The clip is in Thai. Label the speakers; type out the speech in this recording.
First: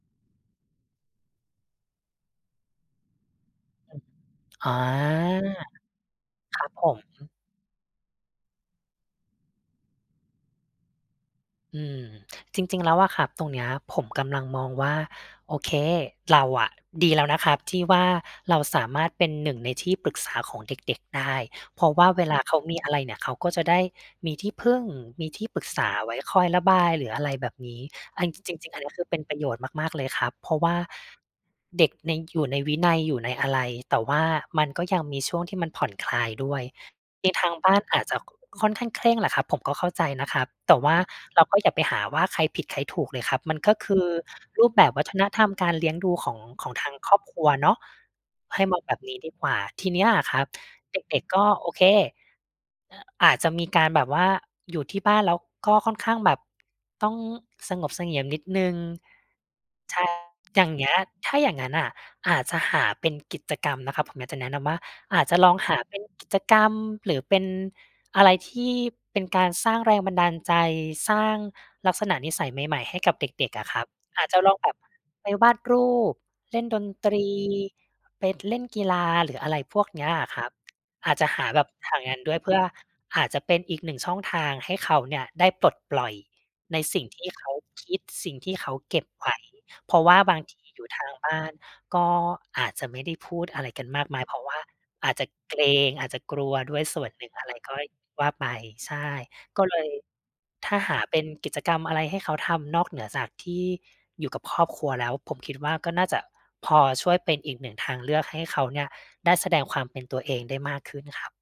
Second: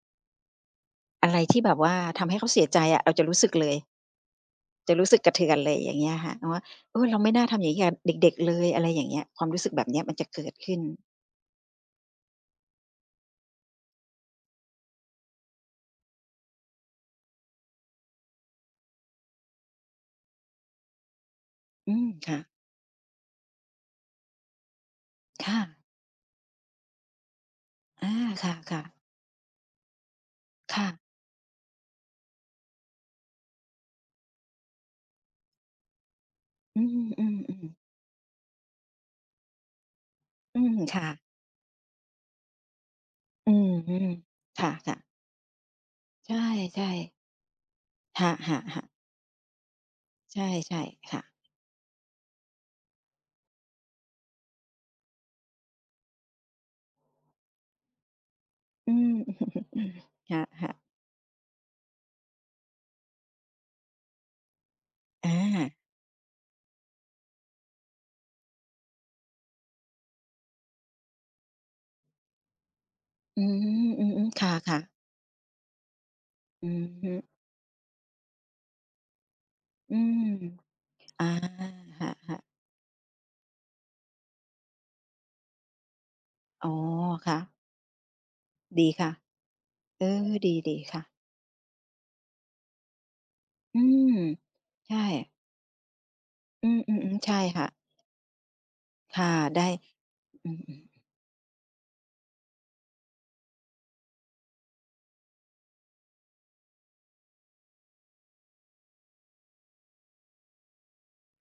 Speaker 1: อะไรที่แบบว่าทำให้เขาเสียใจอะ เราจะรู้สึกเลย
Speaker 2: อ๋อ
Speaker 1: จะรู้สึกกระเทือนเลย อย่างเงี้ยค่ะ เนา
Speaker 2: ค
Speaker 1: ะ
Speaker 2: รับผ
Speaker 1: เอ
Speaker 2: ม
Speaker 1: อ เราไม่น่าทำอย่างงี้กับเด็ก ๆ เลย อะไรอย่างเงี้ย ความรู้สึกแบบเนี้ยมันจะเกิดขึ้น
Speaker 2: อืม จริง ๆ แล้วอะครับ ตรงเนี้ย ผมกำลังมองว่า โอเค เราอะดีแล้วนะครับที่ว่า เราสามารถเป็น 1 ในที่ ปรึกษาของเด็ก ๆ ได้ เพรา
Speaker 1: อื
Speaker 2: ะว่
Speaker 1: ม
Speaker 2: าเว
Speaker 1: ค
Speaker 2: ล
Speaker 1: ่
Speaker 2: า
Speaker 1: ะ
Speaker 2: เขามี อะไรเนี่ย เขาก็จะได้มีที่พึ่ง มีท
Speaker 1: ค
Speaker 2: ี่ป
Speaker 1: ่
Speaker 2: รึก
Speaker 1: ะ
Speaker 2: ษาไว้คอย ระบาย หรืออะไรแบบนี้
Speaker 1: อา
Speaker 2: อัน
Speaker 1: ค
Speaker 2: จริง ๆ อั
Speaker 1: ่
Speaker 2: น
Speaker 1: ะ
Speaker 2: เนี้
Speaker 1: ๆ
Speaker 2: ยคือเป็นประโยชน์มาก ๆ เลยครับ เพราะว่
Speaker 1: ค
Speaker 2: า
Speaker 1: ่ะ
Speaker 2: เด็กใน อยู่ในวินัย อยู่ในอะไร แต่ว่ามันก็ยังมีช่วงที่มันผ่อน คลายด้วย
Speaker 1: อือ อื
Speaker 2: ทีทาง
Speaker 1: ม
Speaker 2: บ
Speaker 1: ๆ
Speaker 2: ้าน อาจจะ ค่อนข้างเคร่งแหละครับ ผมก็เข้าใจนะครับ
Speaker 1: อื
Speaker 2: แต
Speaker 1: อ
Speaker 2: ่ว่
Speaker 1: ค
Speaker 2: า
Speaker 1: ่ะ
Speaker 2: เราก็อย่าไปหาว่า ใครผิดใครถูกเลยครับ
Speaker 1: อื
Speaker 2: มัน
Speaker 1: ม
Speaker 2: ก็คือ
Speaker 1: ค
Speaker 2: รูปแบบ
Speaker 1: ่ะ
Speaker 2: ว
Speaker 1: ๆ
Speaker 2: ัฒนธรรมการเลี้ยงดูข
Speaker 1: ใช
Speaker 2: อง ของท
Speaker 1: ่
Speaker 2: างค
Speaker 1: ๆ
Speaker 2: รอบครัวเนาะ
Speaker 1: ค่
Speaker 2: ใ
Speaker 1: ะ
Speaker 2: ห้ม
Speaker 1: ๆ
Speaker 2: อง
Speaker 1: ๆ
Speaker 2: แบบนี้ดีกว่า ทีนี้อะค
Speaker 1: ใช
Speaker 2: รั
Speaker 1: ่
Speaker 2: บ เ
Speaker 1: ๆ ค
Speaker 2: ด
Speaker 1: ่
Speaker 2: ็
Speaker 1: ะ
Speaker 2: ก ๆ ก็ โอเค อ อาจจะมีการแบบว่าอยู่ที่บ้าน แล้วก็ค่อนข้างแบบ ต้องสงบเสงี่ยมนิดหนึ่ง
Speaker 1: อืม
Speaker 2: ใช่
Speaker 1: ค
Speaker 2: อย่
Speaker 1: ่
Speaker 2: า
Speaker 1: ะ
Speaker 2: ง
Speaker 1: ๆ
Speaker 2: เงี้ย ถ้าอย่างงั้นน่ะอาจจะหาเป็นกิจกรรมนะครับ ผมอยากจะแนะนำว่า อาจ
Speaker 1: อ
Speaker 2: จะลองห
Speaker 1: า
Speaker 2: าเป็นกิจกรรม หรือเป็นอะไรที่เป็นการสร้างแรงบันดาลใจ สร้างลักษณะนิสัยใหม่ ๆ ให้กับเ
Speaker 1: อื
Speaker 2: ด็ก ๆ อ
Speaker 1: ม
Speaker 2: ะครับ
Speaker 1: อื
Speaker 2: อา
Speaker 1: ม
Speaker 2: จจ
Speaker 1: ๆ
Speaker 2: ะ
Speaker 1: ค
Speaker 2: ลองแบ
Speaker 1: ่
Speaker 2: บ
Speaker 1: ะ ๆ
Speaker 2: ไปวาดรูป เล่
Speaker 1: อ
Speaker 2: น
Speaker 1: ื
Speaker 2: ด
Speaker 1: อ
Speaker 2: น
Speaker 1: ฮ
Speaker 2: ต
Speaker 1: ึ
Speaker 2: รี ไป เล่นกีฬา หรืออะไรพวก
Speaker 1: อื
Speaker 2: เนี้ย
Speaker 1: ม
Speaker 2: อะครับ อาจ
Speaker 1: อ
Speaker 2: จ
Speaker 1: า
Speaker 2: ะหาแบบหา
Speaker 1: ค่
Speaker 2: งานด้ว
Speaker 1: ะ
Speaker 2: ย
Speaker 1: ๆ
Speaker 2: เพื่อ อาจจะเป็นอีก 1 ช่องทางให้เขาเนี่ยได้ปลดปล่อย
Speaker 1: อ๋อ
Speaker 2: ในสิ่งที
Speaker 1: ค
Speaker 2: ่
Speaker 1: ่
Speaker 2: เขา
Speaker 1: ะ
Speaker 2: คิด สิ่งที่เขา
Speaker 1: ดี
Speaker 2: เก็
Speaker 1: ค
Speaker 2: บ
Speaker 1: ่ะ
Speaker 2: ไว้ เพรา
Speaker 1: เอ
Speaker 2: ะว่า
Speaker 1: อ
Speaker 2: บางที
Speaker 1: ดี
Speaker 2: อยู่
Speaker 1: ๆ ค
Speaker 2: ท
Speaker 1: ่
Speaker 2: า
Speaker 1: ะ
Speaker 2: งบ้านก็อาจจะไม่ได้พูดอะไร
Speaker 1: อื
Speaker 2: กันมาก
Speaker 1: ม
Speaker 2: มาย เพราะว่า
Speaker 1: ใช
Speaker 2: อาจจ
Speaker 1: ่
Speaker 2: ะเกรง อาจจะกลัว
Speaker 1: อื
Speaker 2: ด้วยส
Speaker 1: ม
Speaker 2: ่วน
Speaker 1: ๆ
Speaker 2: หน
Speaker 1: ๆ
Speaker 2: ึ
Speaker 1: ใ
Speaker 2: ่
Speaker 1: ช
Speaker 2: ง
Speaker 1: ่
Speaker 2: อะไร
Speaker 1: ค่
Speaker 2: ก
Speaker 1: ะ
Speaker 2: ้อยว่าไป ใช่
Speaker 1: ค่ะ ไ
Speaker 2: ก
Speaker 1: ด
Speaker 2: ็
Speaker 1: ้
Speaker 2: เลย
Speaker 1: อื
Speaker 2: ถ้า
Speaker 1: ม ๆ
Speaker 2: หาเป็นกิจกรรมอะไรให้เขาทำ นอกเหนือจากที่อยู่กับครอบครัวแล้ว ผมคิดว่า ก็น่าจะพอช่วยเป็นอีก 1 ทางเลือกให้เขาเนี่ยได้แสดงความเป็นตัวเองได้มากขึ้นครับ